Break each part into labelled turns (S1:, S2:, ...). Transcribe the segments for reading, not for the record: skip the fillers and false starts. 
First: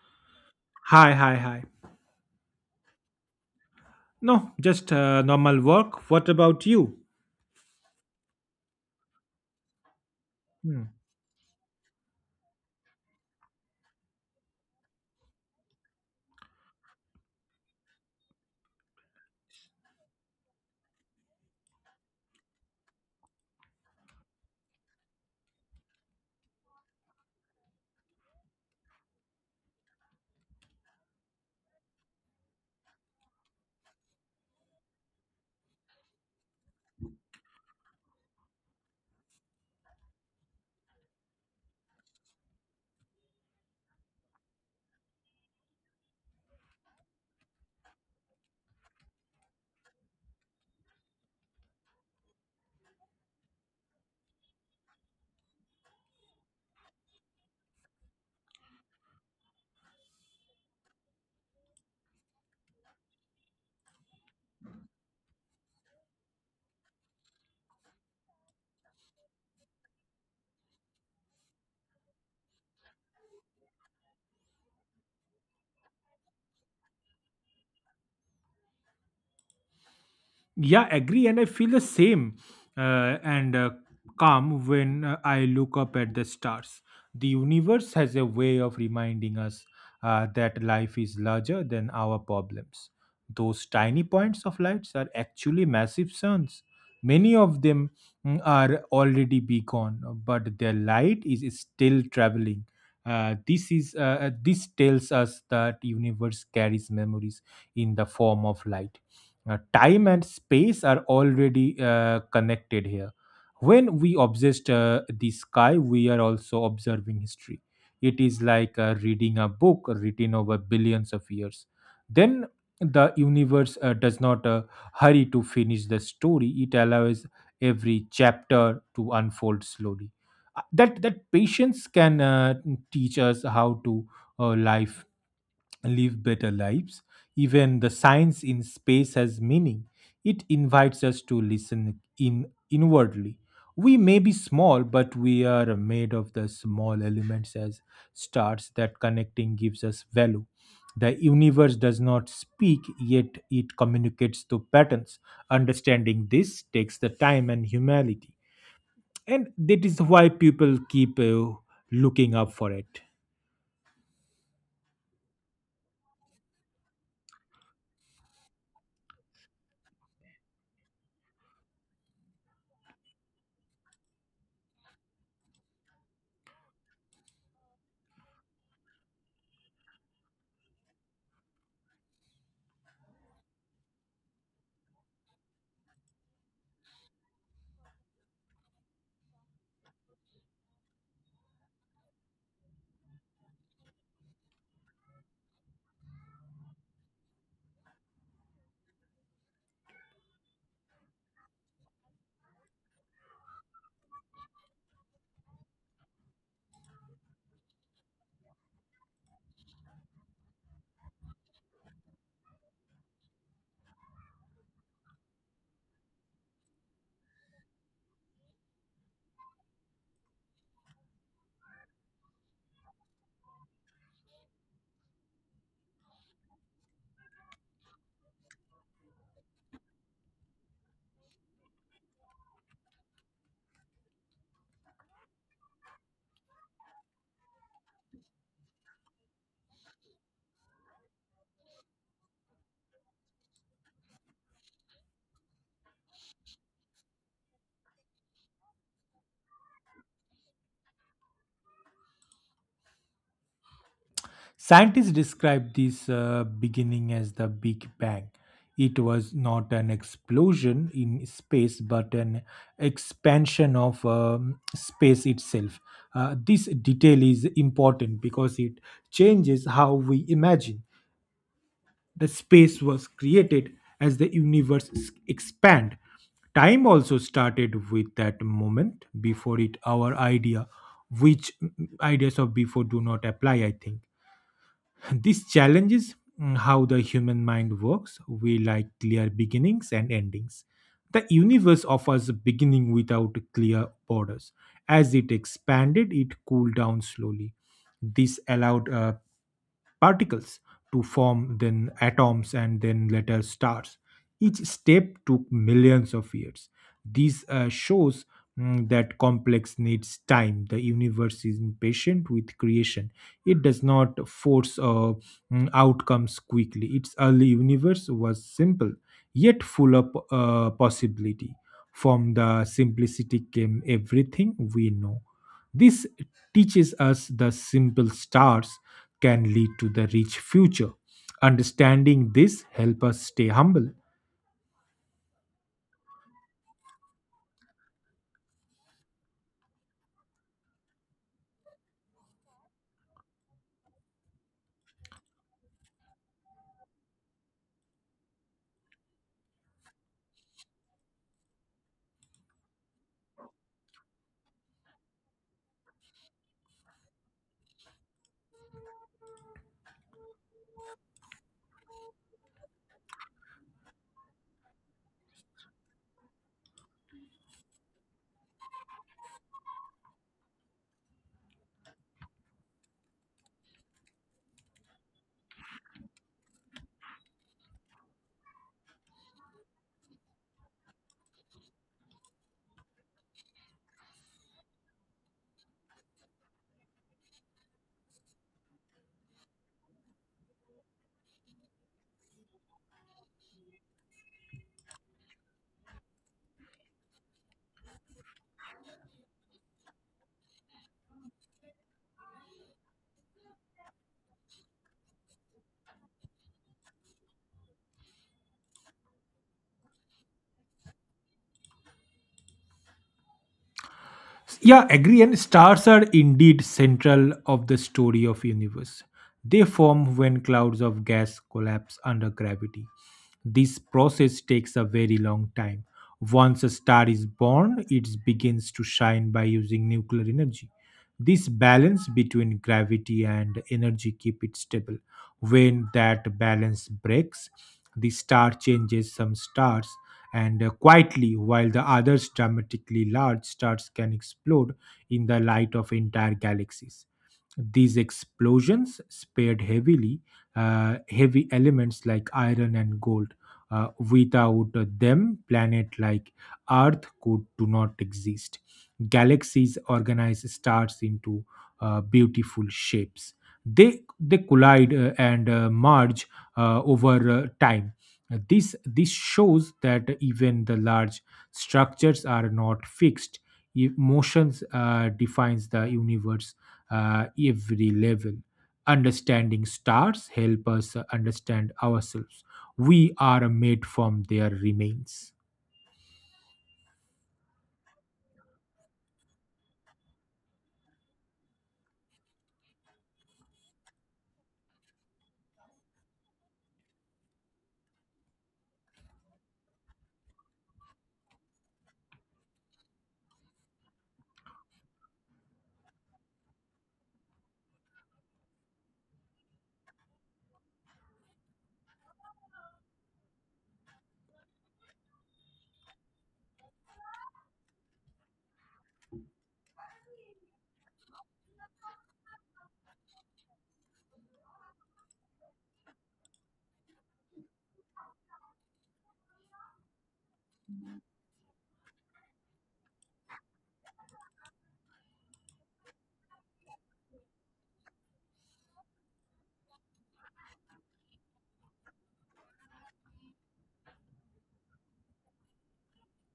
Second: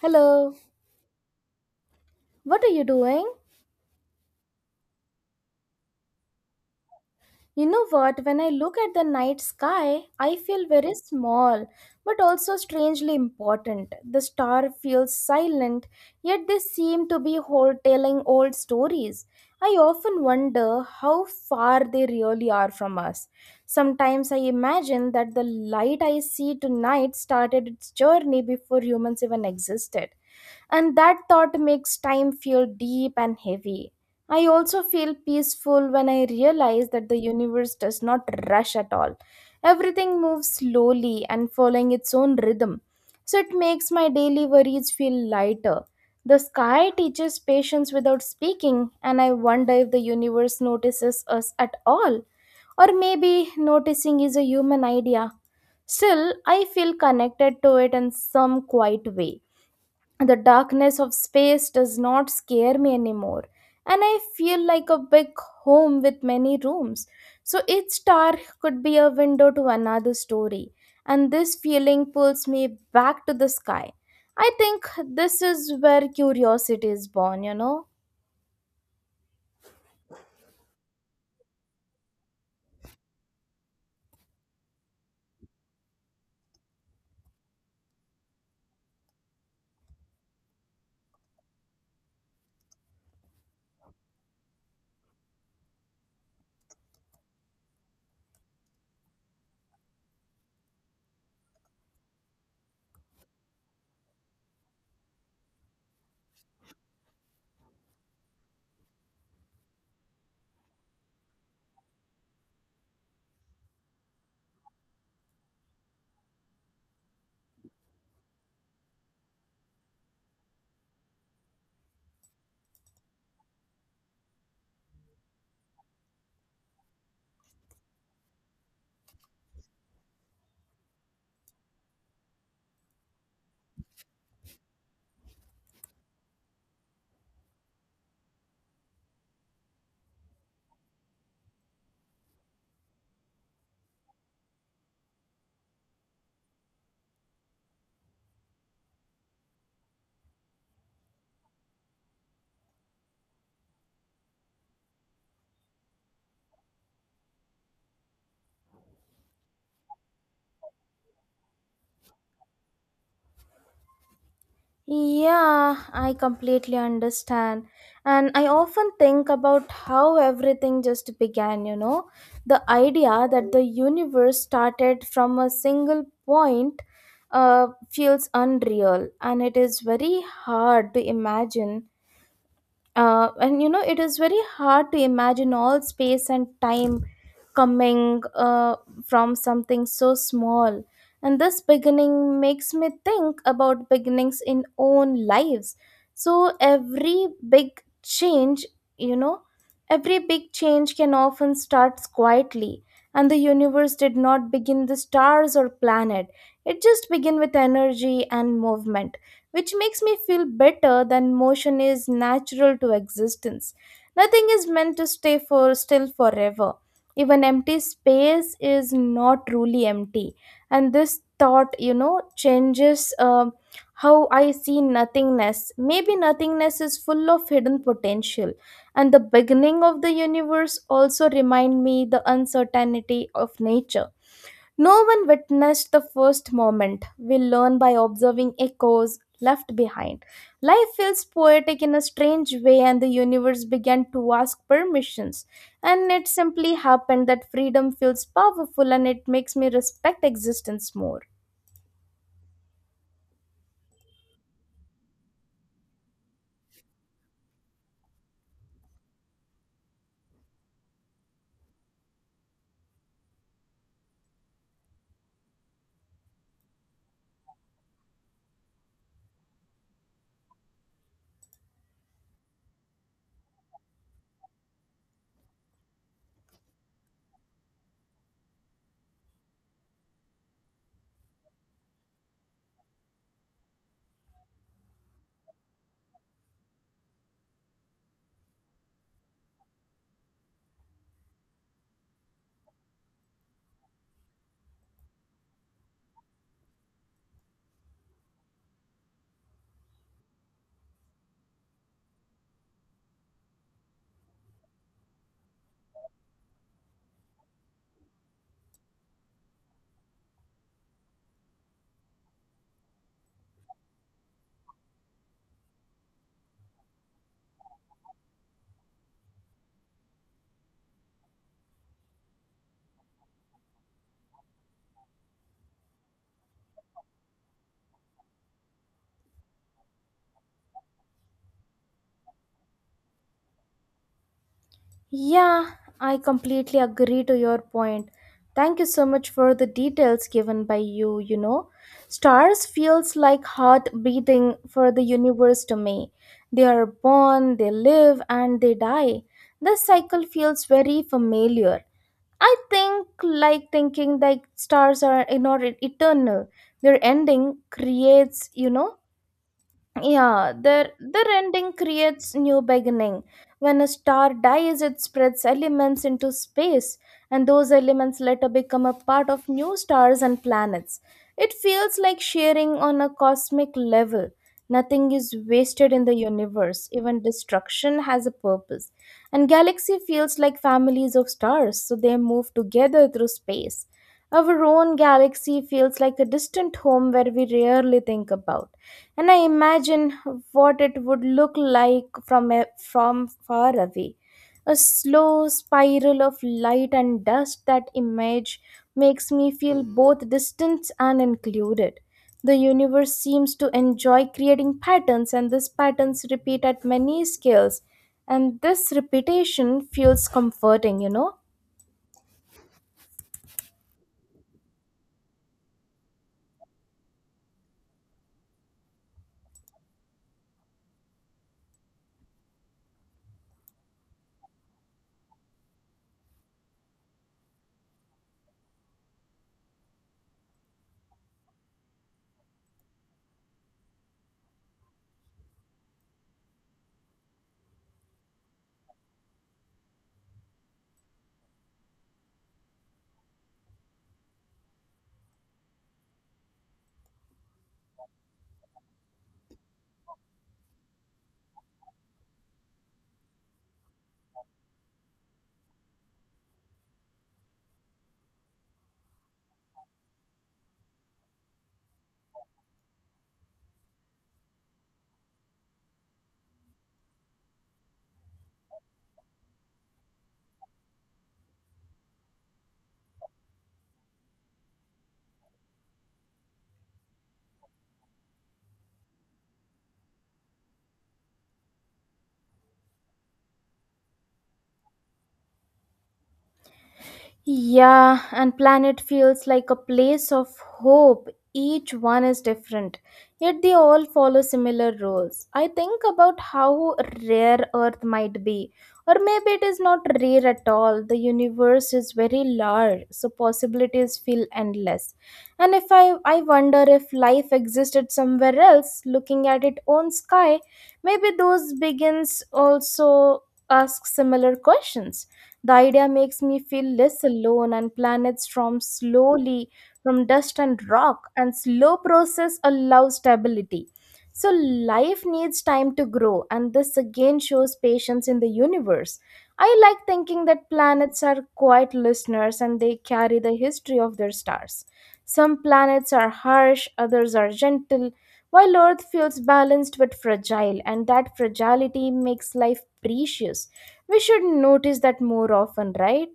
S1: Hello,
S2: Hi, hi, hi.
S1: what are you doing?
S2: No, just normal work. What about you?
S1: You know what, when I look at the night sky, I feel
S2: Hmm.
S1: very small, but also strangely important. The stars feel silent, yet they seem to be whole telling old stories. I often wonder how far they really are from us. Sometimes I imagine that the light I see tonight started its journey before humans even existed, and that thought makes time feel deep and heavy. I also feel peaceful when I realize that the universe does not rush at all. Everything moves slowly and following its own rhythm. So it makes my daily worries feel lighter. The sky teaches patience without speaking, and I wonder if the universe notices us at all. Or maybe noticing is a human idea. Still, I feel connected to it in some quiet way. The darkness of space does not scare me anymore, and I feel like a big home with many rooms. So each star could be a window to another story, and this feeling pulls me back to the sky. I think this is where curiosity is born, you know.
S2: Yeah, agree. And I feel the same and calm when I look up at the stars. The universe has a way of reminding us that life is larger than our problems. Those tiny points of lights are actually massive suns. Many of them are already be gone, but their light is still traveling. This tells us that universe carries memories in the form of light. Time and space are already connected here. When we obsess the sky, we are also observing history. It is like reading a book written over billions of years. Then the universe does not hurry to finish the story, it allows every chapter to unfold slowly. That patience can teach us how to life live better lives. Even the science in space has meaning. It invites us to listen in inwardly. We may be small, but we are made of the small elements as stars that connecting gives us value. The universe does not speak, yet it communicates through patterns. Understanding this takes the time and humility. And that is why people keep looking up for it.
S1: Yeah, I completely understand. And I often think about how everything just began, you know. The idea that the universe started from a single point feels unreal, and it is very hard to imagine. And you know, it is very hard to imagine all space and time coming from something so small, and this beginning makes me think about beginnings in own lives. So every big change, you know, every big change can often start quietly. And the universe did not begin the stars or planet, it just began with energy and movement, which makes me feel better than motion is natural to existence. Nothing is meant to stay for still forever. Even empty space is not truly empty. And this thought changes how I see nothingness. Maybe nothingness is full of hidden potential. And the beginning of the universe also remind me the uncertainty of nature. No one witnessed the first moment. We learn by observing echoes left behind. Life feels poetic in a strange way, and the universe began to ask permissions. And it simply happened that freedom feels powerful, and it makes me respect existence more.
S2: Scientists describe this beginning as the Big Bang. It was not an explosion in space, but an expansion of space itself. This detail is important because it changes how we imagine. The space was created as the universe expand. Time also started with that moment before it, our idea, which ideas of before do not apply, I think. This challenges how the human mind works. We like clear beginnings and endings. The universe offers a beginning without clear borders. As it expanded, it cooled down slowly. This allowed particles to form, then atoms, and then later stars. Each step took millions of years. This shows that complex needs time. The universe is impatient with creation. It does not force outcomes quickly. Its early universe was simple, yet full of possibility. From the simplicity came everything we know. This teaches us the simple stars can lead to the rich future. Understanding this help us stay humble.
S1: Yeah, I completely agree to your point. Thank you so much for the details given by you, you know. Stars feels like heart beating for the universe to me. They are born, they live and they die. This cycle feels very familiar. I think like thinking like stars are, you know, eternal. Their ending creates, yeah, the rending creates new beginning. When a star dies, it spreads elements into space, and those elements later become a part of new stars and planets. It feels like sharing on a cosmic level. Nothing is wasted in the universe. Even destruction has a purpose. And galaxy feels like families of stars, so they move together through space. Our own galaxy feels like a distant home where we rarely think about. And I imagine what it would look like from from far away, a slow spiral of light and dust. That image makes me feel both distant and included. The universe seems to enjoy creating patterns, and these patterns repeat at many scales, and this repetition feels comforting.
S2: Yeah, agree. And stars are indeed central of the story of universe. They form when clouds of gas collapse under gravity. This process takes a very long time. Once a star is born, it begins to shine by using nuclear energy. This balance between gravity and energy keep it stable. When that balance breaks, the star changes. Some stars and quietly, while the other's dramatically. Large stars can explode in the light of entire galaxies. These explosions spared heavily heavy elements like iron and gold. Without them, planet like Earth could do not exist. Galaxies organize stars into beautiful shapes. They collide and merge over time. This shows that even the large structures are not fixed. Motions defines the universe uh, every level. Understanding stars help us understand ourselves. We are made from their remains.
S1: Yeah, and planet feels like a place of hope. Each one is different, yet they all follow similar rules. I think about how rare Earth might be, or maybe it is not rare at all. The universe is very large, so possibilities feel endless. And if I, I wonder if life existed somewhere else, looking at its own sky, maybe those begins also ask similar questions. The idea makes me feel less alone, and planets form slowly from dust and rock, and slow process allows stability. So, life needs time to grow, and this again shows patience in the universe. I like thinking that planets are quiet listeners, and they carry the history of their stars. Some planets are harsh, others are gentle, while Earth feels balanced but fragile, and that fragility makes life precious. We should notice that more often, right?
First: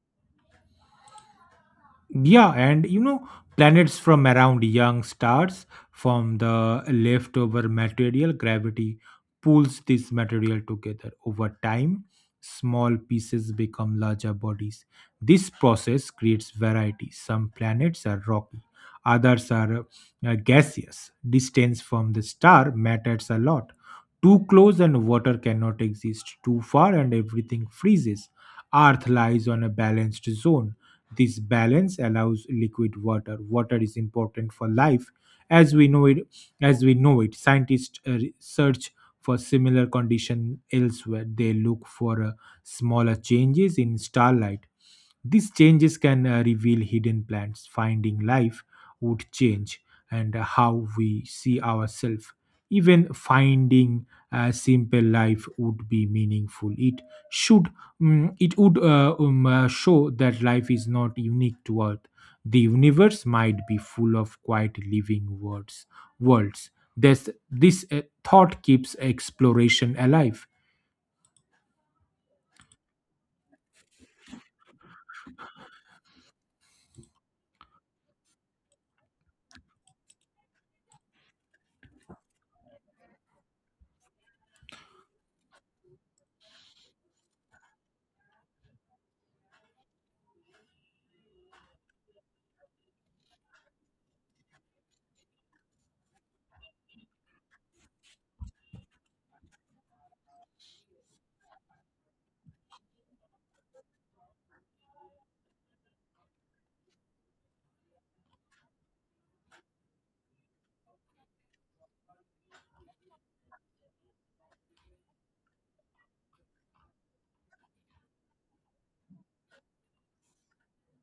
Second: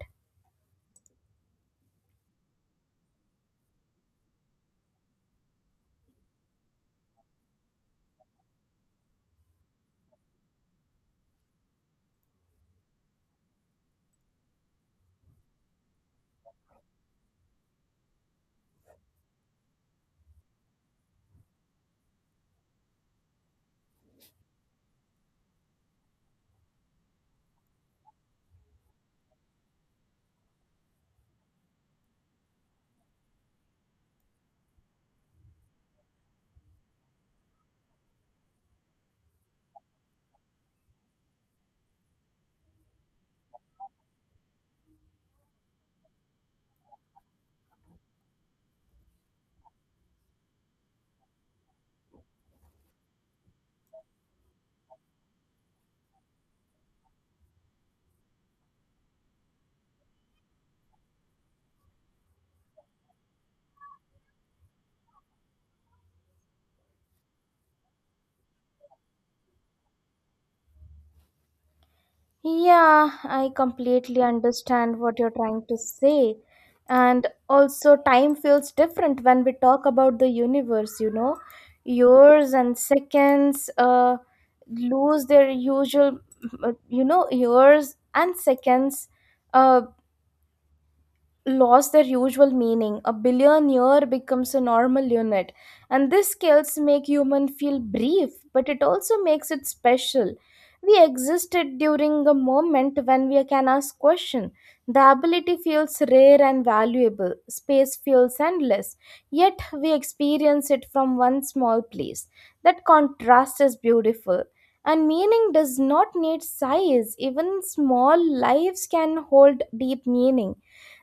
S2: Yeah, and you know, planets from around young stars from the leftover material, gravity pulls this material together. Over time, small pieces become larger bodies. This process creates variety. Some planets are rocky, others are gaseous. Distance from the star matters a lot. Too close and water cannot exist. Too far and everything freezes. Earth lies on a balanced zone. This balance allows liquid water. Water is important for life as we know it. As we know it, scientists search for similar condition elsewhere. They look for smaller changes in starlight. These changes can reveal hidden plants. Finding life would change and how we see ourselves. Even finding a simple life would be meaningful. It should it would show that life is not unique to Earth. The universe might be full of quiet living words, worlds. This thought keeps exploration alive.
S1: Yeah, I completely understand what you're trying to say. And also, time feels different when we talk about the universe, you know. Years and seconds lose their usual, you know, years and seconds uh, lost their usual meaning. A billionaire becomes a normal unit. And these skills make human feel brief, but it also makes it special. We existed during a moment when we can ask question. The ability feels rare and valuable. Space feels endless. Yet we experience it from one small place. That contrast is beautiful. And meaning does not need size. Even small lives can hold deep meaning.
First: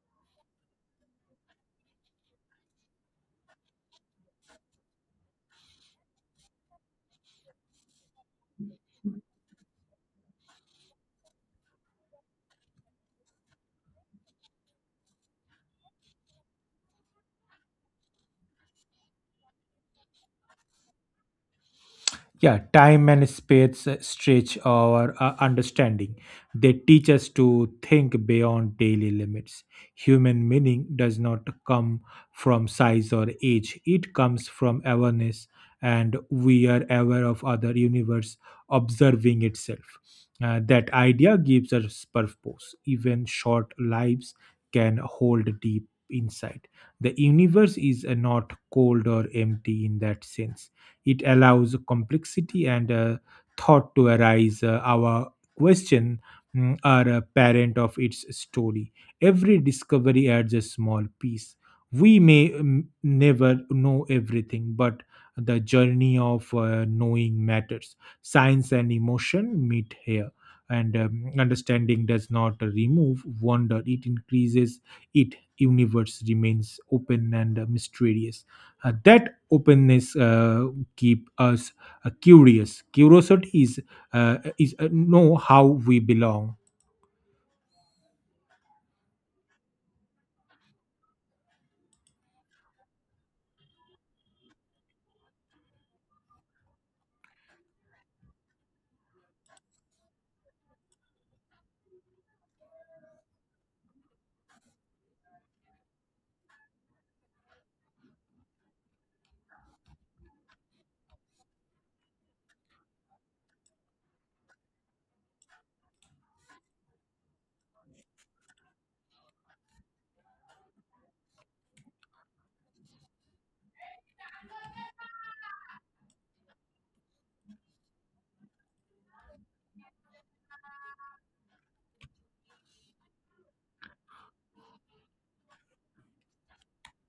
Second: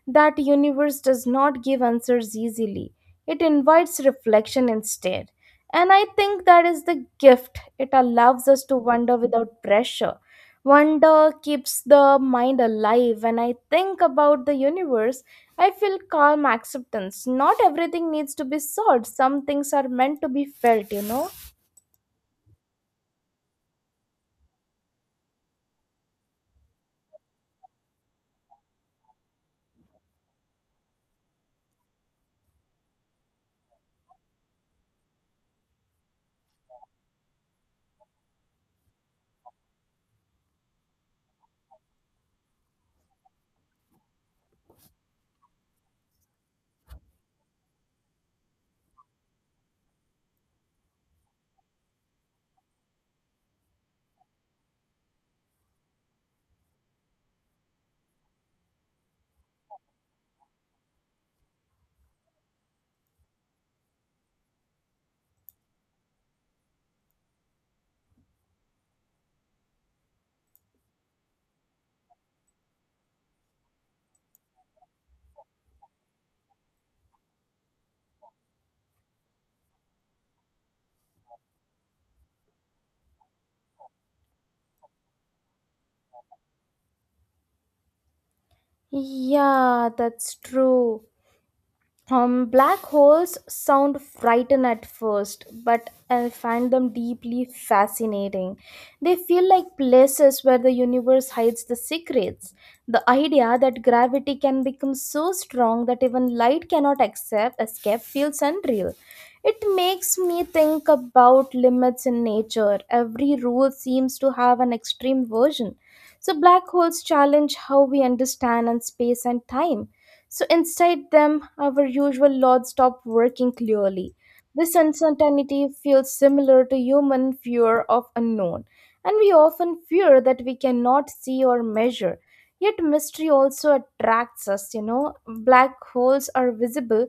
S1: That universe does not give answers easily, it invites reflection instead. And I think that is the gift, it allows us to wonder without pressure. Wonder keeps the mind alive. When I think about the universe, I feel calm acceptance. Not everything needs to be solved, some things are meant to be felt, you know.
S2: Yeah, time and space stretch our understanding. They teach us to think beyond daily limits. Human meaning does not come from size or age, it comes from awareness. And we are aware of other universe observing itself. That idea gives us purpose. Even short lives can hold deep insight. The universe is not cold or empty in that sense. It allows complexity and thought to arise. Our question are a parent of its story. Every discovery adds a small piece. We may never know everything, but the journey of knowing matters. Science and emotion meet here. And understanding does not remove wonder, it increases it. Universe remains open and mysterious. That openness keep us curious. Curiosity is know how we belong.
S1: Yeah, that's true. Black holes sound frightened at first, but I find them deeply fascinating. They feel like places where the universe hides the secrets. The idea that gravity can become so strong that even light cannot accept, escape feels unreal. It makes me think about limits in nature. Every rule seems to have an extreme version. So, black holes challenge how we understand and space and time. So inside them, our usual laws stop working clearly. This uncertainty feels similar to human fear of unknown, and we often fear that we cannot see or measure. Yet mystery also attracts us, you know. Black holes are visible,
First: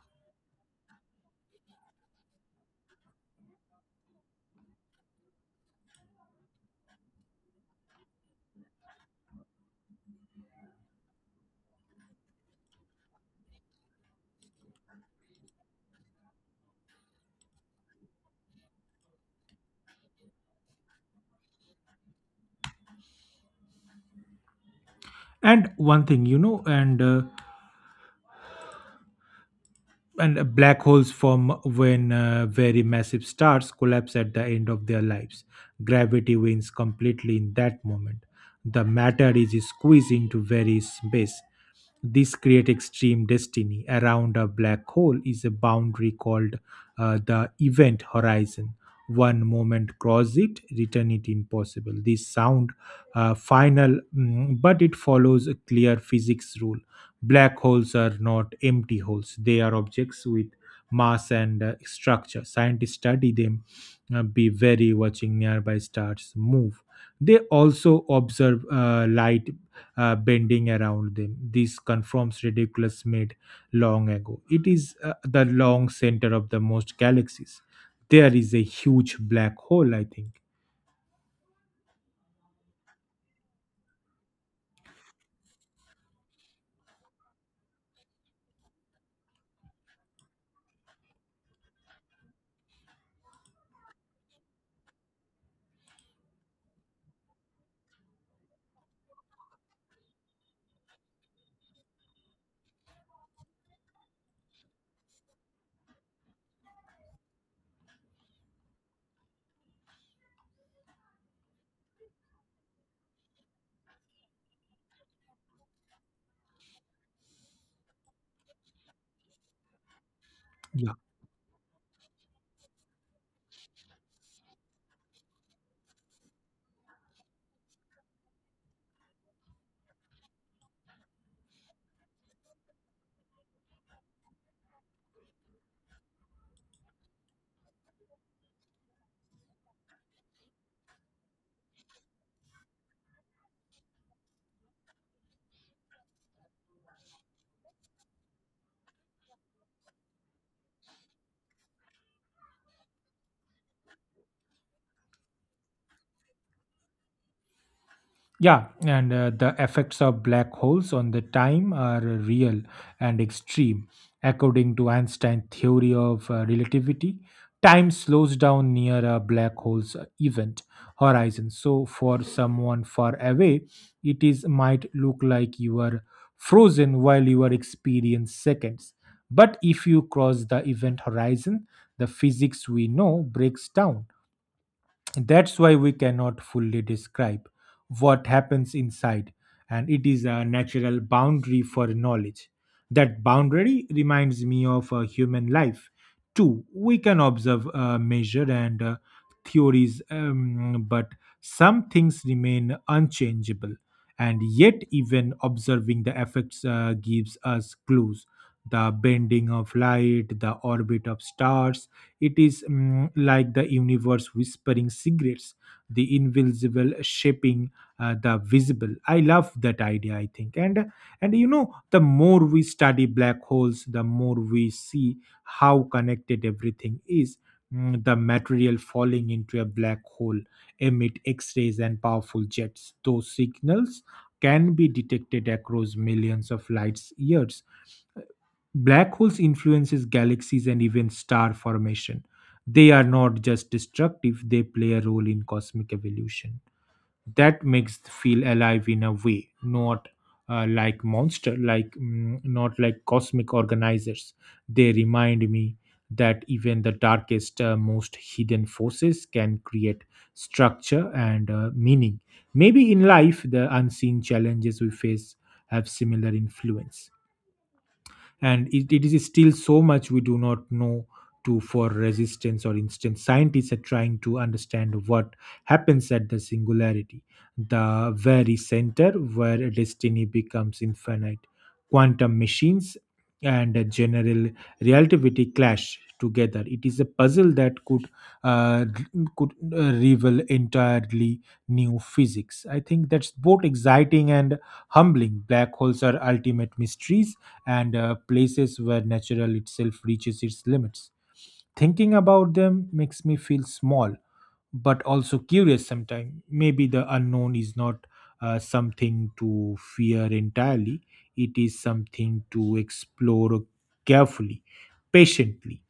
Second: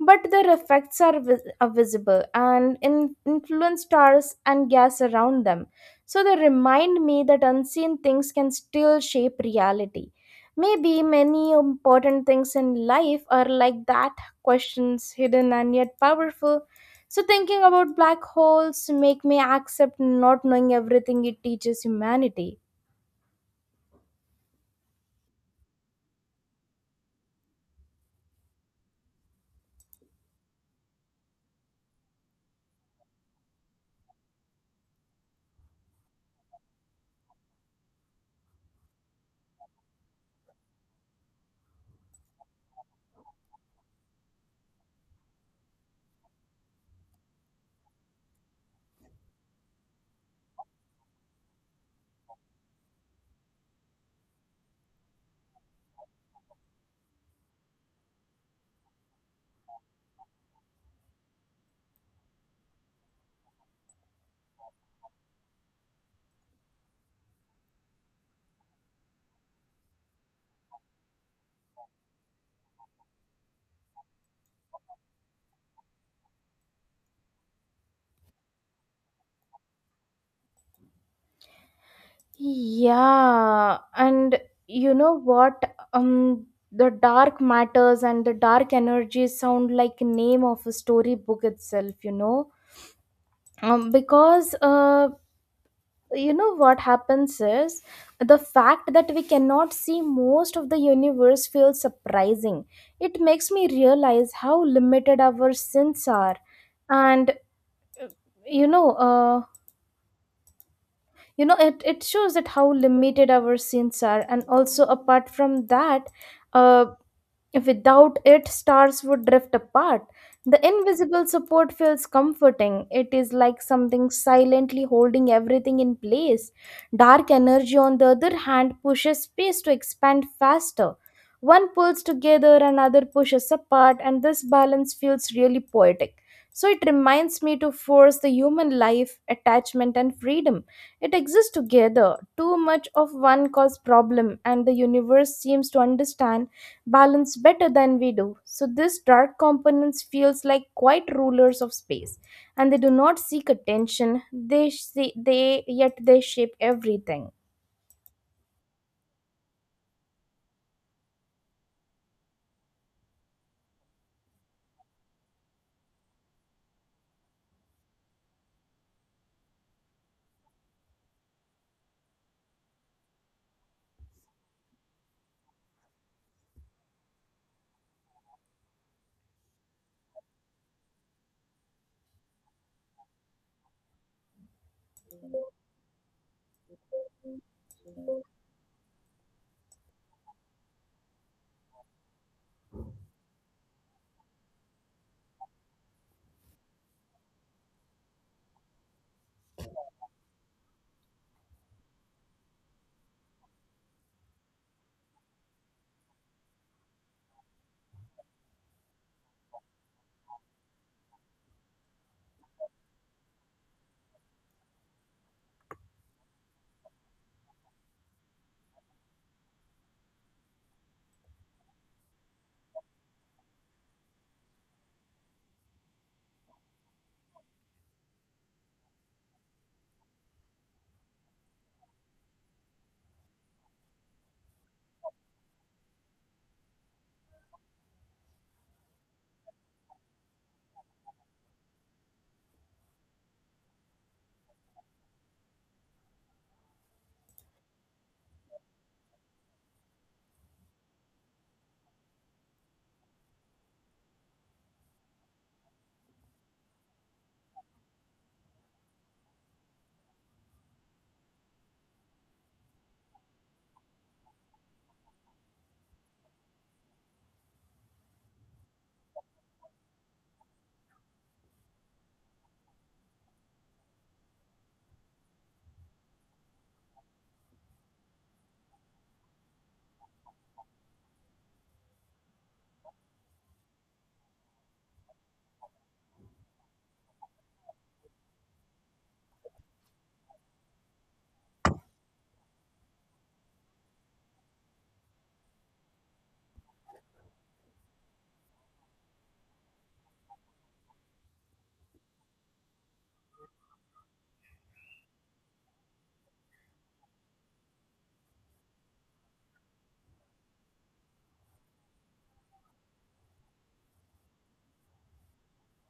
S1: but their effects are, vis- are visible and in- influence stars and gas around them. So they remind me that unseen things can still shape reality. Maybe many important things in life are like that, questions hidden and yet powerful. So, thinking about black holes make me accept not knowing everything it teaches humanity.
S2: And one thing, you know, and black holes form when very massive stars collapse at the end of their lives. Gravity wins completely in that moment. The matter is squeezed into very space. This creates extreme destiny. Around a black hole is a boundary called the event horizon. One moment cross it, return it impossible. This sound final, but it follows a clear physics rule. Black holes are not empty holes, they are objects with mass and structure. Scientists study them, be very watching nearby stars move. They also observe light bending around them. This confirms ridiculous made long ago. It is the long center of the most galaxies. There is a huge black hole, I think.
S1: Yeah, and you know what? The dark matters and the dark energies sound like name of a storybook itself. You know, because you know what happens is the fact that we cannot see most of the universe feels surprising. It makes me realize how limited our sins are. And you know uh, you know it, it shows that how limited our sins are, and also apart from that uh, without it, stars would drift apart. The
S2: Yeah.
S1: invisible support feels comforting. It is like something silently holding everything in place. Dark energy, on the other hand, pushes space to expand faster. One pulls together, another pushes apart, and this balance feels really poetic. So it reminds me to force the human life, attachment, and freedom. It exists together. Too much of one causes problem, and the universe seems to understand balance better than we do. So this dark components feels like quite rulers of space, and they do not seek attention. They say they yet they shape everything.
S2: Yeah, and the effects of black holes on the time are real and extreme. According to Einstein's theory of relativity, time slows down near a black hole's event horizon. So, for someone far away, it is might look like you are frozen while you are experiencing seconds. But if you cross the event horizon, the physics we know breaks down. That's why we cannot fully describe what happens inside, and it is a natural boundary for knowledge. That boundary reminds me of a human life too. We can observe, measure and theories, but some things remain unchangeable. And yet even observing the effects gives us clues, the bending of light, the orbit of stars. It is like the universe whispering secrets, the invisible shaping the visible. I love that idea, I think. And you know, the more we study black holes, the more we see how connected everything is. The material falling into a black hole emit X-rays and powerful jets. Those signals can be detected across millions of light years. Black holes influences galaxies and even star formation. They are not just destructive, they play a role in cosmic evolution. That makes feel alive in a way, not like monster, like not like cosmic organizers. They remind me that even the darkest, most hidden forces can create structure and meaning. Maybe in life, the unseen challenges we face have similar influence. And it is still so much we do not know to for resistance or instance. Scientists are trying to understand what happens at the singularity, the very center where destiny becomes infinite. Quantum machines and a general relativity clash together. It is a puzzle that could uh, reveal entirely new physics, I think. That's both exciting and humbling. Black holes are ultimate mysteries and places where natural itself reaches its limits. Thinking about them makes me feel small, but also curious sometimes. Maybe the unknown is not something to fear entirely, it is something to explore carefully, patiently.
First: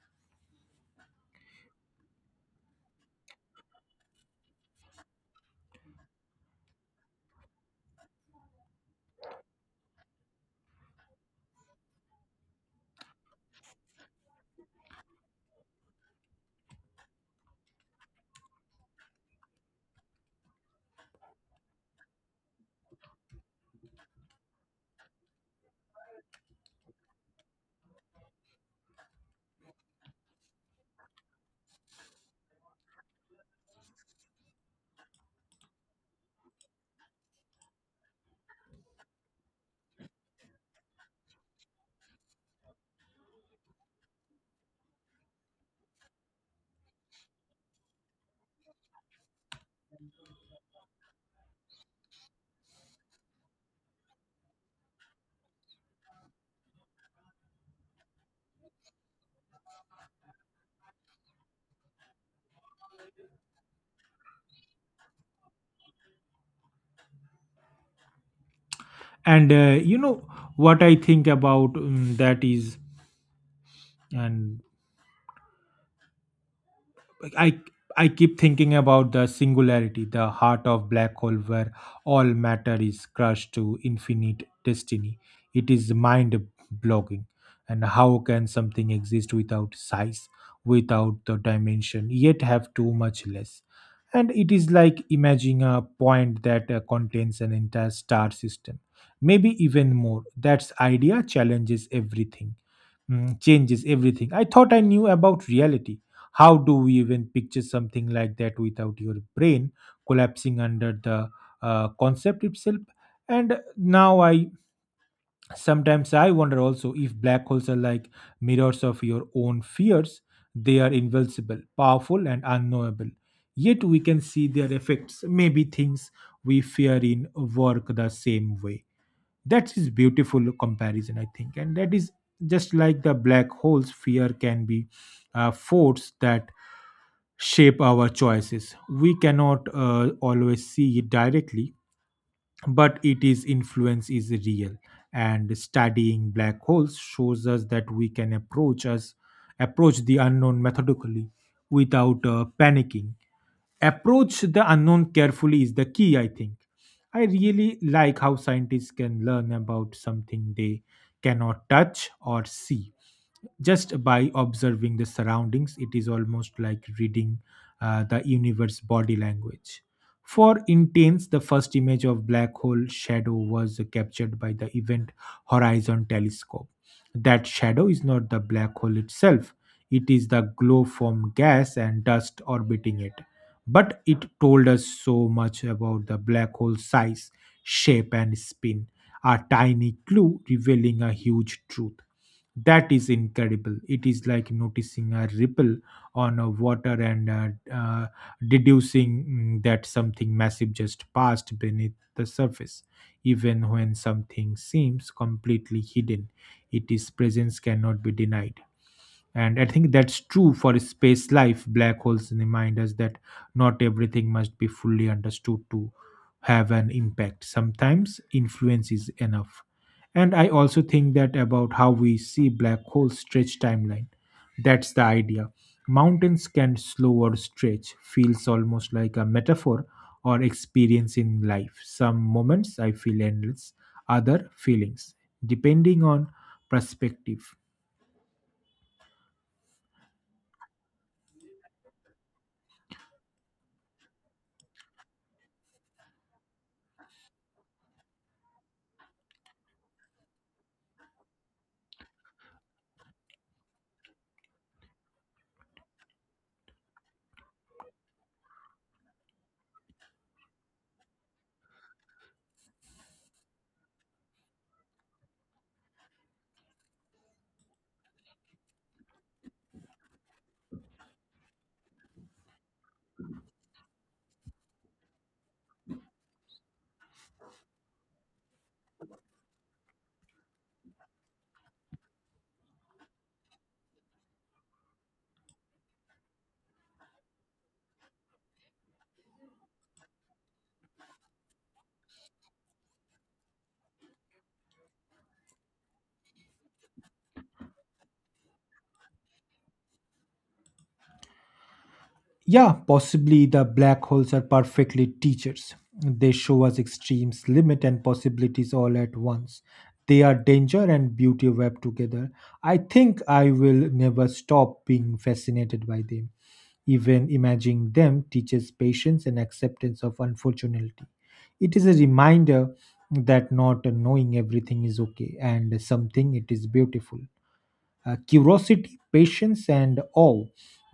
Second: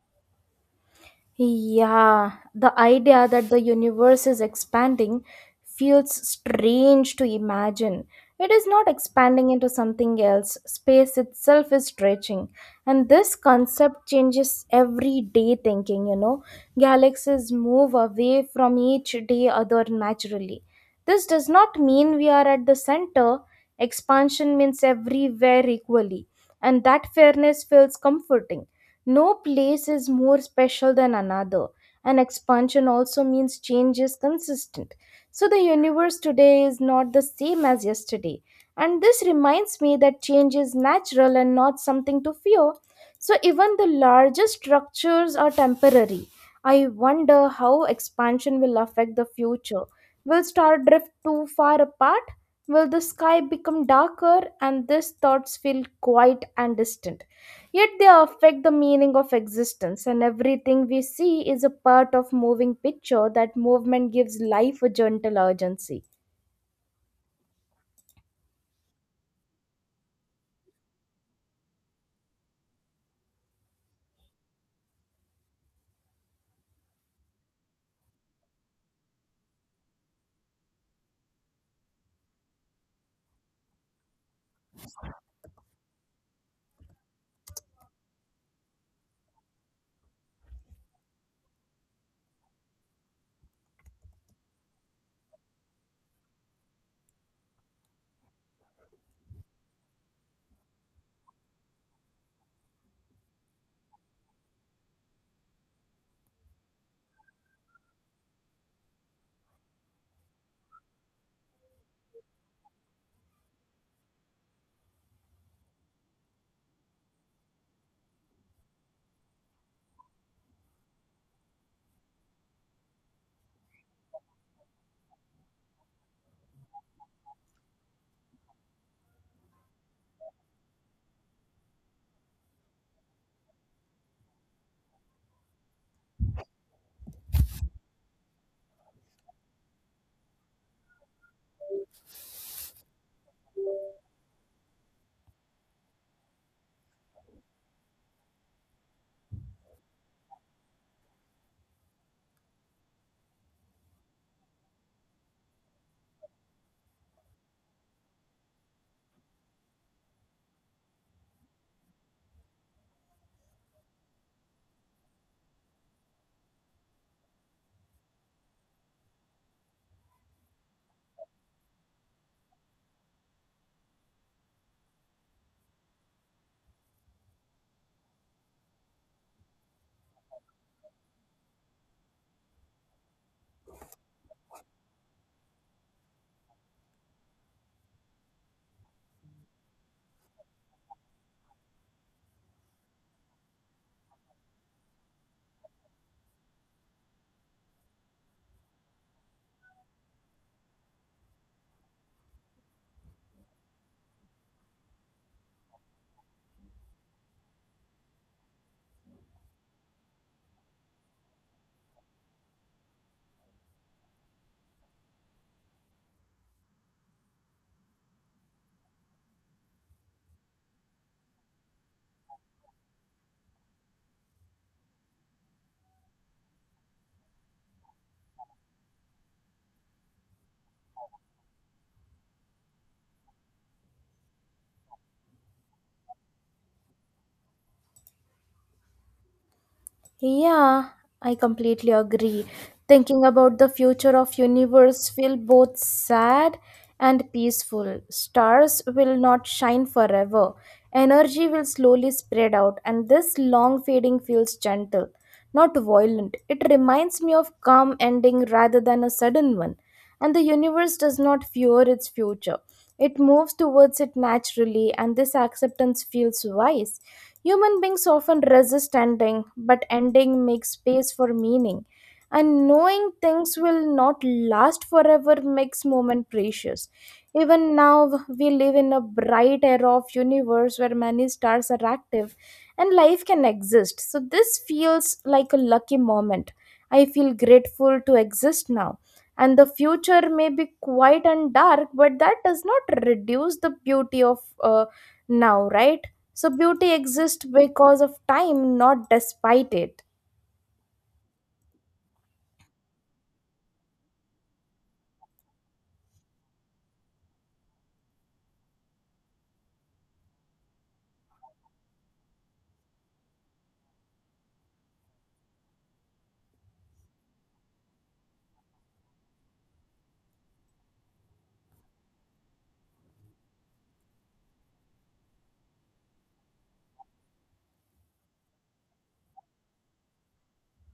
S1: Yeah, the idea that the universe is expanding feels strange to imagine. It is not expanding into something else, space itself is stretching. And this concept changes everyday thinking, you know. Galaxies move away from each day other naturally. This does not mean we are at the center, expansion means everywhere equally. And that fairness feels comforting. No place is more special than another, and expansion also means change is consistent. So the universe today is not the same as yesterday. And this reminds me that change is natural and not something to fear. So even the largest structures are temporary. I wonder how expansion will affect the future. Will stars drift too far apart? Will the sky become darker, and these thoughts feel quiet and distant? Yet they affect the meaning of existence, and everything we see is a part of moving picture. That movement gives life a gentle urgency.
S2: And you know what I think about that is, and Like, I keep thinking about the singularity, the heart of black hole where all matter is crushed to infinite destiny. It is mind blogging. And how can something exist without size, without the dimension, yet have too much less? And it is like imagining a point that contains an entire star system, maybe even more. That idea challenges everything, changes everything. I thought I knew about reality. How do we even picture something like that without your brain collapsing under the concept itself? And now I Sometimes I wonder also if black holes are like mirrors of your own fears. They are invincible, powerful, and unknowable. Yet we can see their effects. Maybe things we fear in work the same way that is beautiful comparison. I think, and that is just like the black holes, fear can be a force that shape our choices. We cannot always see it directly, but it is influence is real, and studying black holes shows us that we can approach the unknown methodically without panicking. Approach the unknown carefully is the key, I think. I really like how scientists can learn about something they cannot touch or see just by observing the surroundings. It is almost like reading the universe body language. For intense, the first image of black hole shadow was captured by the event horizon telescope. That shadow is not the black hole itself, it is the glow from gas and dust orbiting it, but it told us so much about the black hole's size, shape and spin. A tiny clue revealing a huge truth. That is incredible. It is like noticing a ripple on a water and uh, deducing that something massive just passed beneath the surface. Even when something seems completely hidden, its presence cannot be denied. And I think that's true for space life. Black holes remind us that not everything must be fully understood to have an impact. Sometimes influence is enough. And I also think that about how we see black holes stretch timeline. That's the idea. Mountains can slow or stretch, feels almost like a metaphor or experience in life. Some moments I feel endless, other feelings, depending on perspective.
S1: Yeah, I completely agree. Thinking about the future of universe feel both sad and peaceful. Stars will not shine forever. Energy will slowly spread out, and this long fading feels gentle, not violent. It reminds me of calm ending rather than a sudden one. And the universe does not fear its future. It moves towards it naturally, and this acceptance feels wise. Human beings often resist ending, but ending makes space for meaning. And knowing things will not last forever makes moment precious. Even now we live in a bright era of universe where many stars are active and life can exist. So this feels like a lucky moment. I feel grateful to exist now. And the future may be quiet and dark, but that does not reduce the beauty of uh, now, right? So beauty exists because of time, not despite it.
S2: Yeah, possibly the black holes are perfectly teachers. They show us extremes, limit, and possibilities all at once. They are danger and beauty web together. I think I will never stop being fascinated by them. Even imagining them teaches patience and acceptance of unfortunately. It is a reminder that not knowing everything is okay and something it is beautiful. Curiosity, patience, and awe.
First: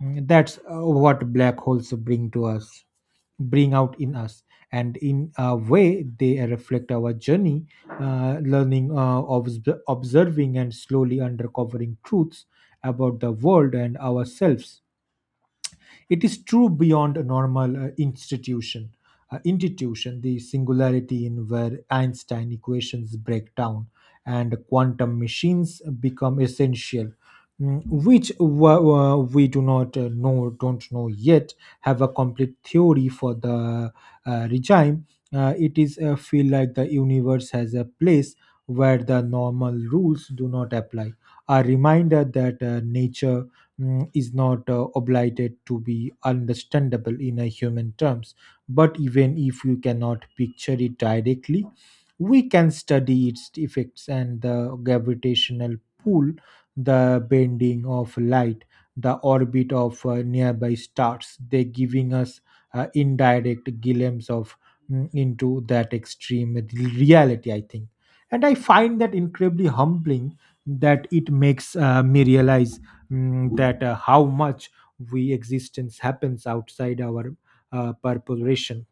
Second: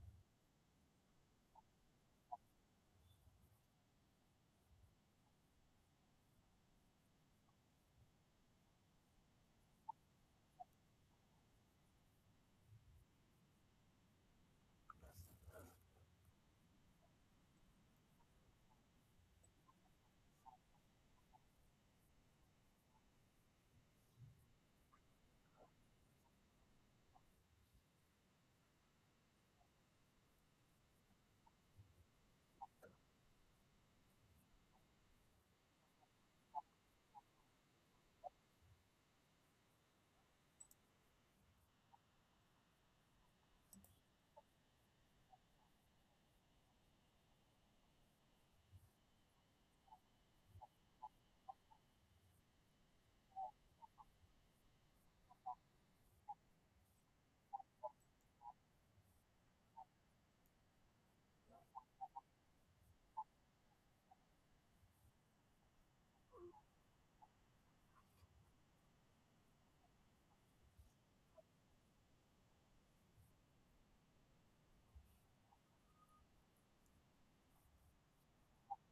S2: That's what black holes bring to us, bring out in us. And in a way, they reflect our journey, learning, observing, and slowly uncovering truths about the world and ourselves. It is true beyond a normal institution. Institution, the singularity in where Einstein equations break down and quantum machines become essential, which we do not know, don't know yet, have a complete theory for the regime. It is feel like the universe has a place where the normal rules do not apply, a reminder that nature is not obligated to be understandable in a human terms, but even if you cannot picture it directly, we can study its effects. And the gravitational pull, the bending of light, the orbit of nearby stars, they giving us indirect glimpse of into that extreme reality, I think. And I find that incredibly humbling, that it makes me realize that how much we existence happens outside our purpose ration,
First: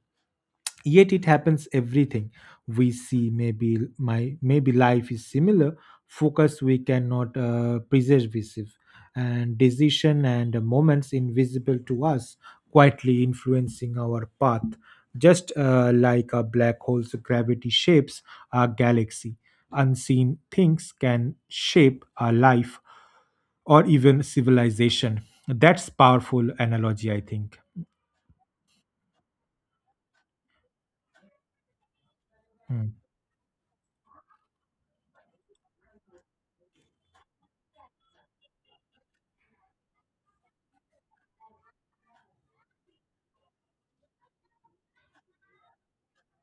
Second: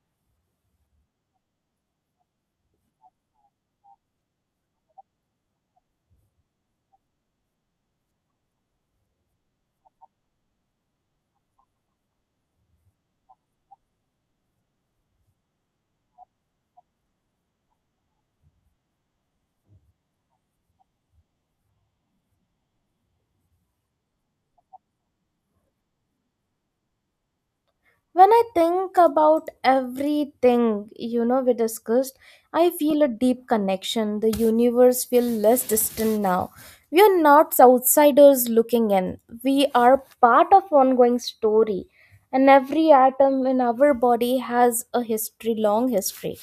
S2: yet it happens. Everything we see, maybe my maybe life is similar, focus we cannot preserve, and decision and moments invisible to us, quietly influencing our path, just like a black hole's gravity shapes our galaxy. Unseen things can shape our life or even civilization. That's powerful analogy, I think.
S1: When I think about everything, you know, we discussed, I
S2: Hmm.
S1: feel a deep connection. The universe feels less distant now. We are not outsiders looking in. We are part of ongoing story. And every atom in our body has a history, long history.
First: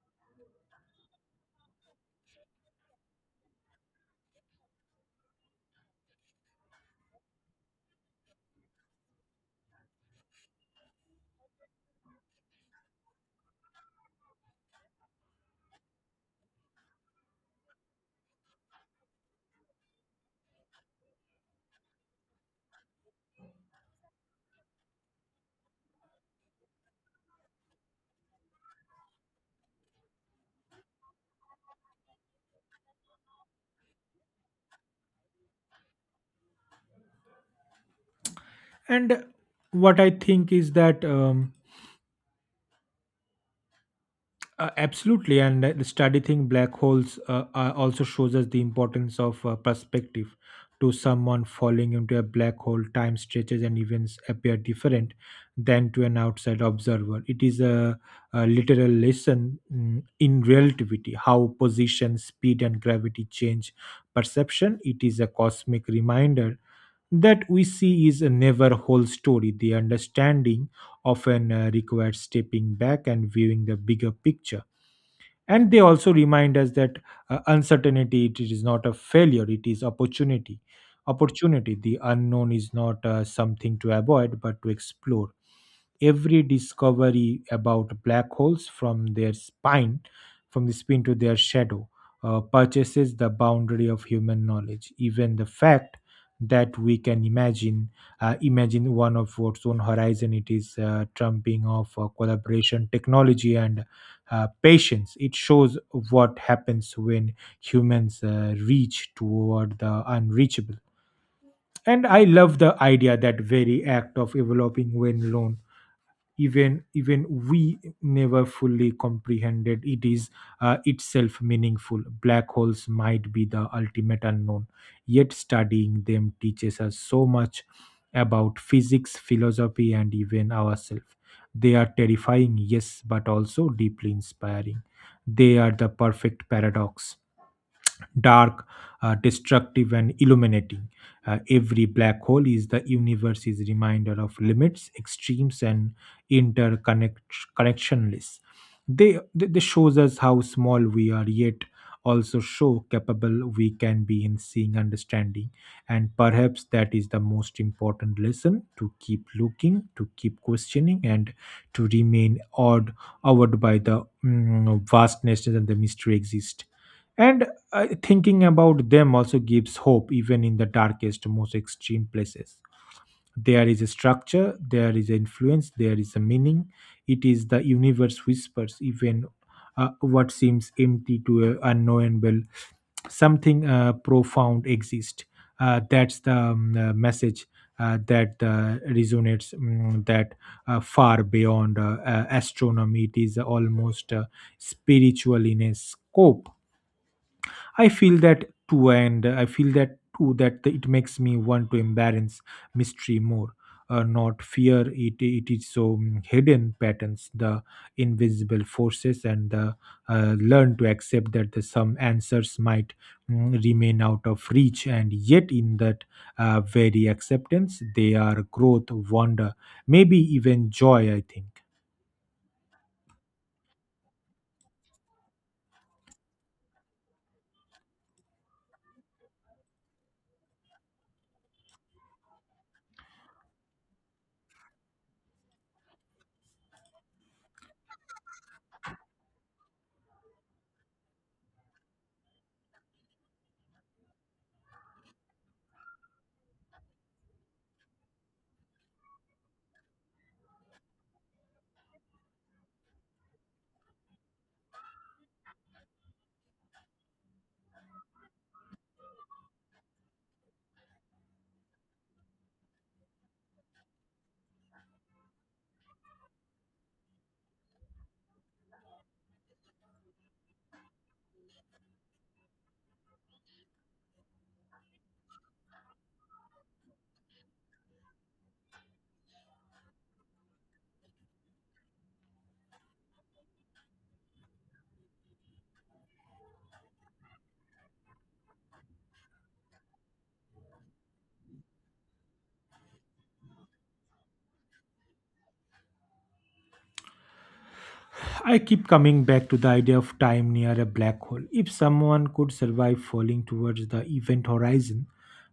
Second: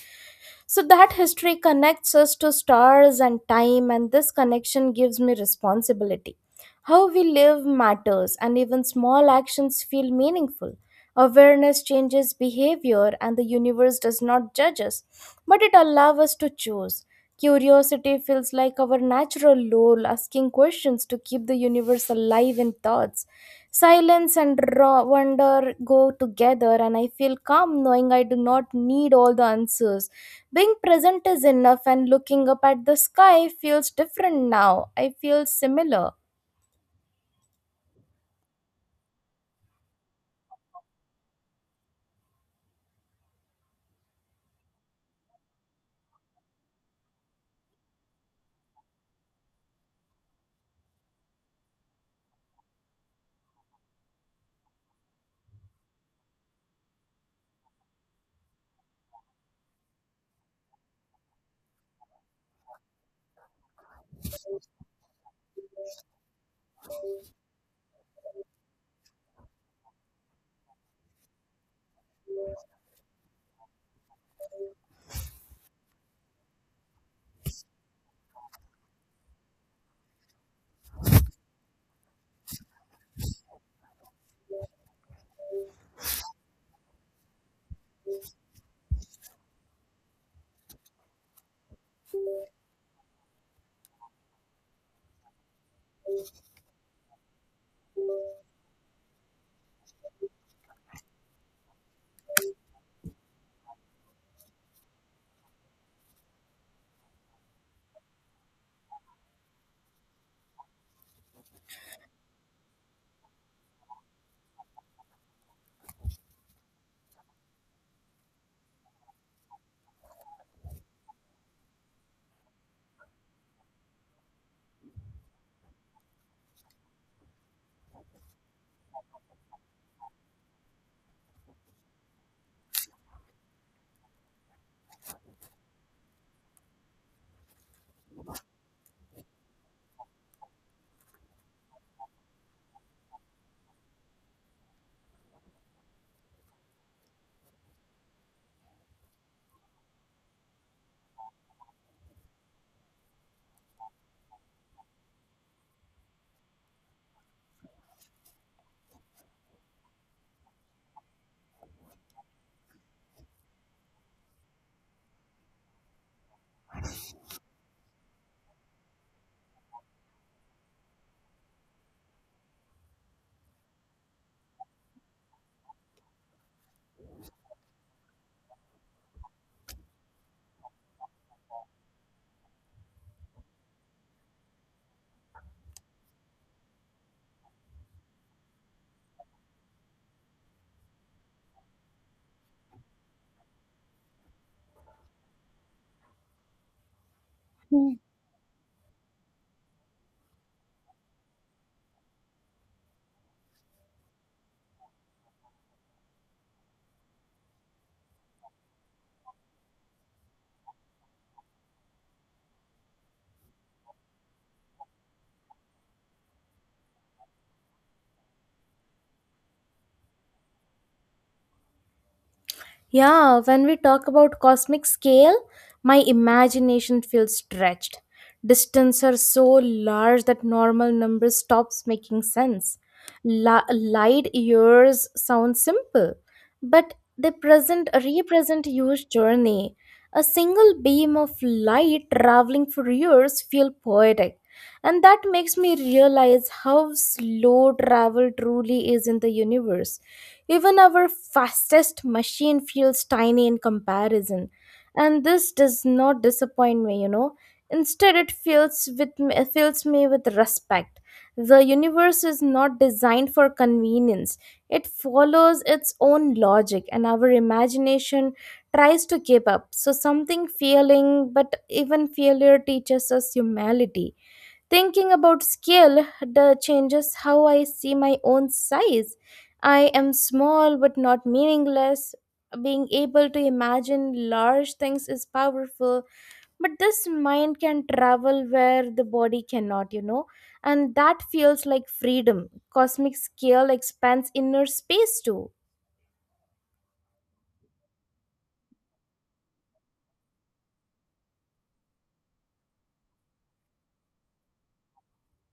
S1: So that history connects us to stars and time, and this connection gives me responsibility. How we live matters, and even small actions feel meaningful. Awareness changes behavior, and the universe does not judge us, but it allows us to choose. Curiosity feels like our natural role, asking questions to keep the universe alive in thoughts. Silence and raw wonder go together, and I feel calm knowing I do not need all the answers being present is enough, and looking up at the sky feels different now. I feel similar.
S2: And what I think is that absolutely, and the studying black holes also shows us the importance of perspective. To someone falling into a black hole, time stretches and events appear different than to an outside observer. It is a literal lesson in relativity, how position, speed, and gravity change perception. It is a cosmic reminder that we see is never whole story. The understanding often requires stepping back and viewing the bigger picture. And they also remind us that uncertainty it is not a failure, it is opportunity. Opportunity, the unknown is not something to avoid but to explore. Every discovery about black holes, from their spine, from the spin to their shadow, purchases the boundary of human knowledge. Even the fact that we can imagine imagine one of its own horizon, it is trumping of collaboration, technology and patience. It shows what happens when humans reach toward the unreachable. And I love the idea that very act of developing when alone, even we never fully comprehended, it is itself meaningful. Black holes might be the ultimate unknown, yet studying them teaches us so much about physics, philosophy and even ourselves. They are terrifying, yes, but also deeply inspiring. They are the perfect paradox, dark, destructive, and illuminating. Every black hole is the universe's reminder of limits, extremes, and interconnectionless. They shows us how small we are, yet also show capable we can be in seeing understanding. And perhaps that is the most important lesson: to keep looking, to keep questioning, and to remain awed by the vastness and the mystery exist. And thinking about them also gives hope. Even in the darkest most extreme places, there is a structure, there is influence, there is a meaning. It is the universe whispers. Even what seems empty to unknowable, something profound exists. That's the message that resonates that far beyond astronomy. It is almost spiritual in a scope. I
S1: Hmm.
S2: feel that too, and I feel that too, that it makes me want to embarrass mystery more, not fear it. It is so hidden patterns, the invisible forces, and the learn to accept that the, some answers might remain out of reach, and yet in that very acceptance, they are growth, wonder, maybe even joy. I think.
S1: Yeah, when we talk about cosmic scale, my imagination feels stretched. Distances are so large that normal numbers stops making sense. Light years sound simple, but they present represent huge journey. A single beam of light traveling for years feel poetic. And that makes me realize how slow travel truly is in the universe. Even our fastest machine feels tiny in comparison. And this does not disappoint me. Instead, it fills with me, fills me with respect. The universe is not designed for convenience, it follows its own logic, and our imagination tries to keep up. So, something failing, but even failure teaches us humility. Thinking about scale the changes how I see my own size. I am small but not meaningless. Being able to imagine large things is powerful, but this mind can travel where the body cannot, and that feels like freedom. Cosmic scale expands inner space too.
S2: I keep coming back to the idea of time near a black hole. If someone could survive falling towards the event horizon,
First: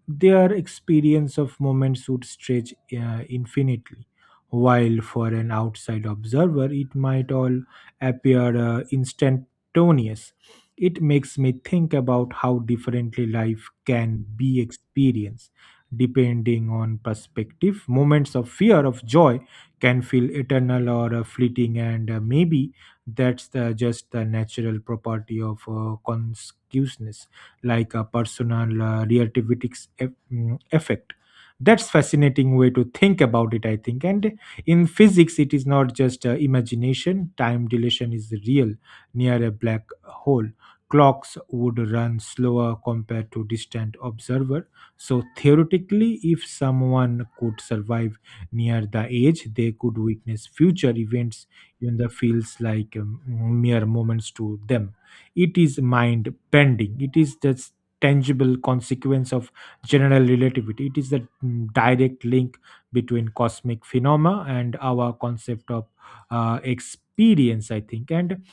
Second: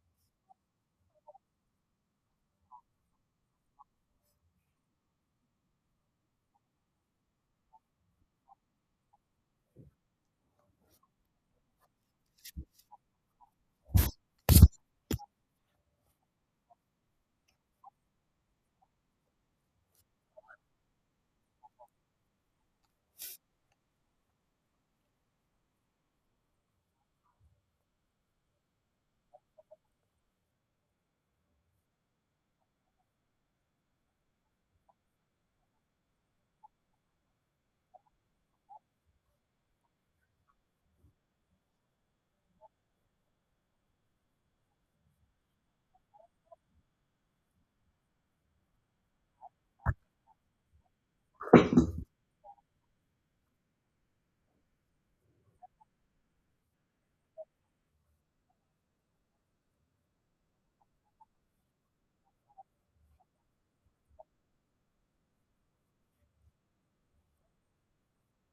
S2: their experience of moments would stretch infinitely, while for an outside observer, it might all appear instantaneous. It makes me think about how differently life can be experienced depending on perspective. Moments of fear, of joy, can feel eternal or fleeting, and maybe that's the, just the natural property of consciousness, like a personal relativistic effect. That's fascinating way to think about it, I think. And in physics it is not just imagination. Time dilation is real. Near a black hole, clocks would run slower compared to distant observer. So theoretically, if someone could survive near the edge, they could witness future events, even the feels like mere moments to them. It is mind bending. It is the tangible consequence of general relativity. It is the direct link between cosmic phenomena and our concept of experience, I think. And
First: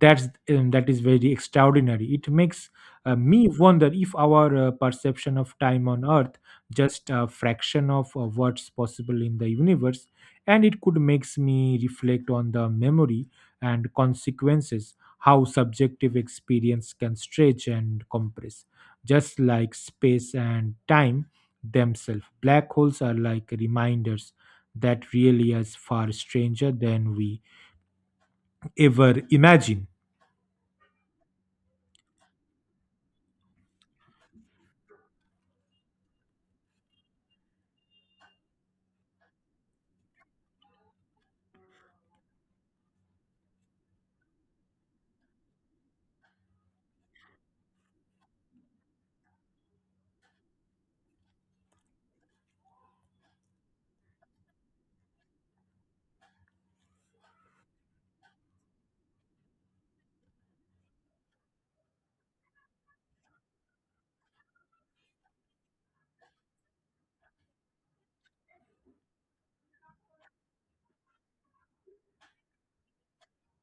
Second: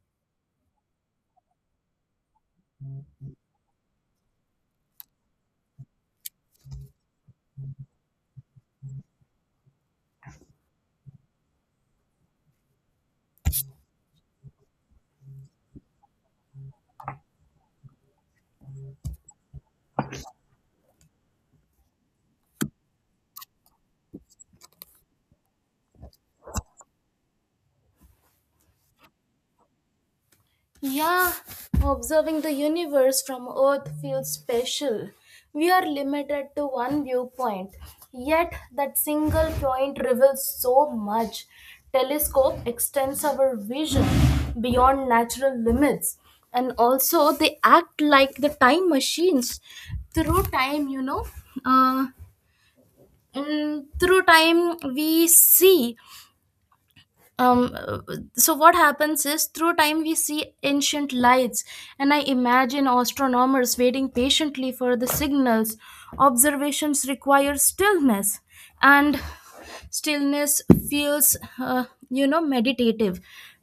S2: that's that is very extraordinary. It makes me wonder if our perception of time on earth just a fraction of what's possible in the universe. And it could makes me reflect on the memory and consequences, how subjective experience can stretch and compress just like space and time themselves. Black holes are like reminders that really is far stranger than we ever imagine.
S1: Yeah, observing the universe from Earth feels special. We are limited to one viewpoint, yet that single point reveals so much. Telescope extends our vision beyond natural limits, and also they act like the time machines. Through time, you know, uh, mm, through time, we see um so what happens is through time we see ancient lights. And I imagine astronomers waiting patiently for the signals. Observations require stillness. And stillness feels meditative.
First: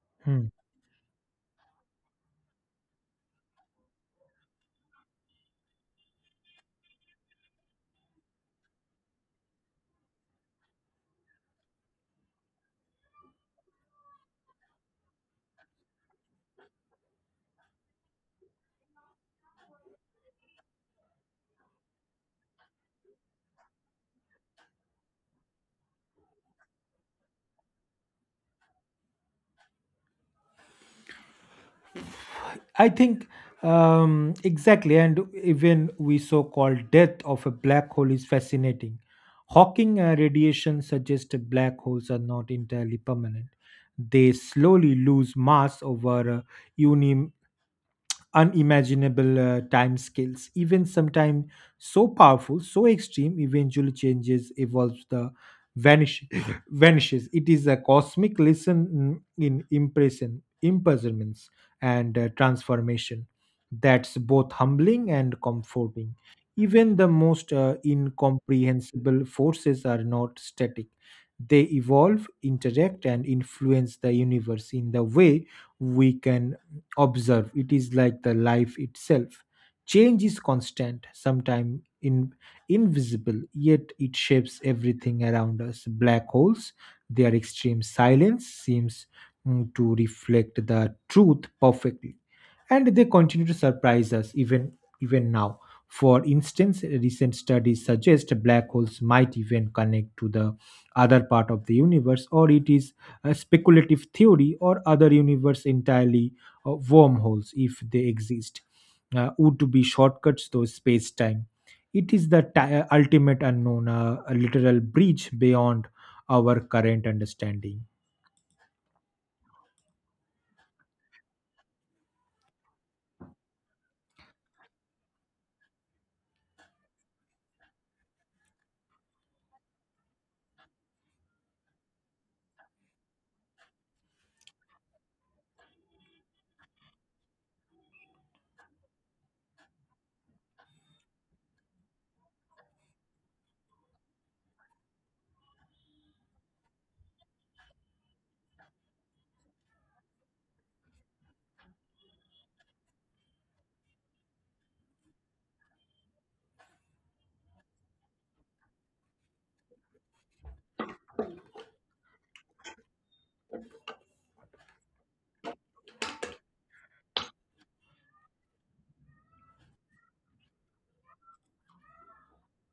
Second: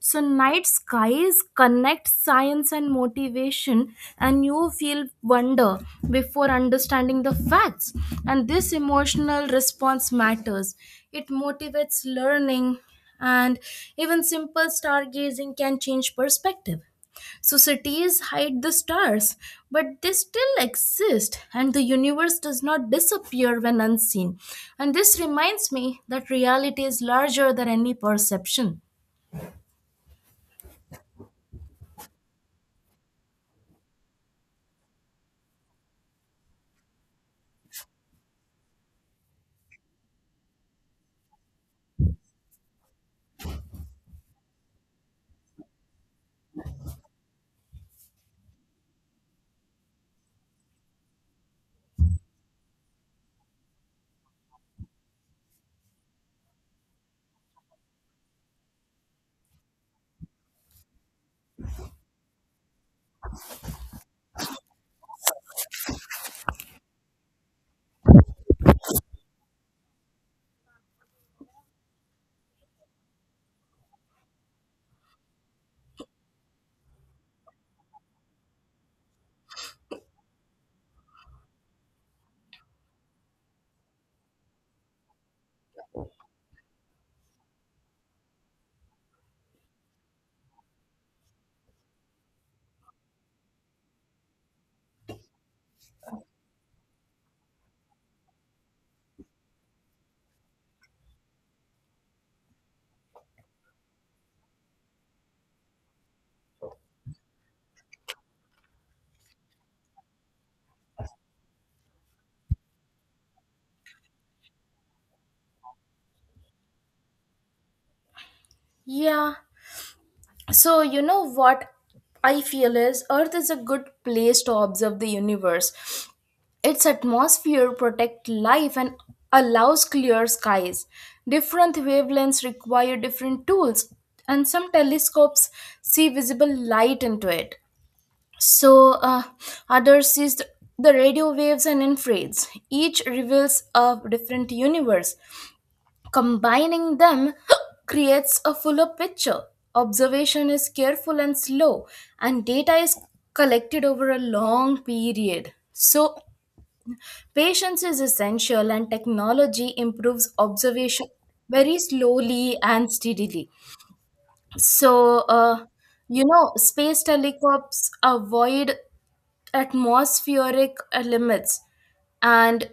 S1: So
S2: Hmm.
S1: night skies connect science and motivation, and you feel wonder before understanding the facts. And this emotional response matters. It motivates learning. And even simple stargazing can change perspective. Societies hide the stars, but they still exist, and the universe does not disappear when unseen. And this reminds me that reality is larger than any perception.
S2: I think exactly, and even we so-called death of a black hole is fascinating. Hawking radiation suggests that black holes are not entirely permanent. They slowly lose mass over a unimaginable time scales. Even sometimes so powerful, so extreme, eventually changes, evolves, the vanish vanishes. It is a cosmic lesson in impression, imprisonments and transformation. That's both humbling and comforting. Even the most incomprehensible forces are not static. They evolve, interact and influence the universe in the way we can observe. It is like the life itself, change is constant, sometimes in invisible, yet it shapes everything around us. Black holes, their extreme silence seems to reflect the truth perfectly. And they continue to surprise us even even now. For instance, recent studies suggest black holes might even connect to the other part of the universe, or it is a speculative theory, or other universe entirely. Wormholes, if they exist, would be shortcuts to space time. It is the ultimate unknown, a literal breach beyond our current understanding.
S1: Yeah. So, you know what I feel is Earth is a good place to observe the universe. Its atmosphere protects life and allows clear skies. Different wavelengths require different tools, and some telescopes see visible light into it. So, others sees the radio waves and infrareds. Each reveals a different universe. Combining them creates a fuller picture. Observation is careful and slow, and data is collected over a long period. So, patience is essential, and technology improves observation very slowly and steadily. So, space telescopes avoid atmospheric limits, and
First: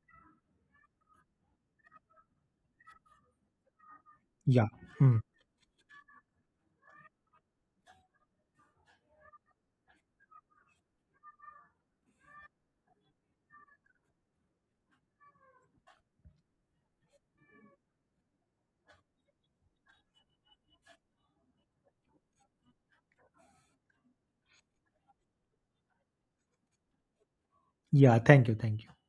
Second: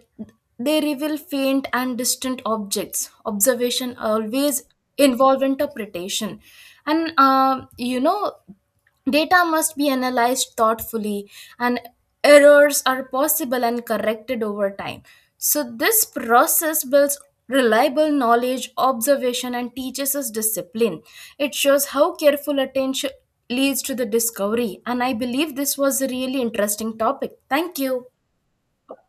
S1: they reveal faint and distant objects. Observation always
S2: Yeah. Hmm.
S1: involve interpretation. And, data must be analyzed thoughtfully, and errors are possible and corrected over time. So, this process builds reliable knowledge, observation, and teaches us discipline. It shows how careful attention leads to the discovery. And I believe this was a really interesting topic. Thank you.
S2: Yeah, thank you, thank you.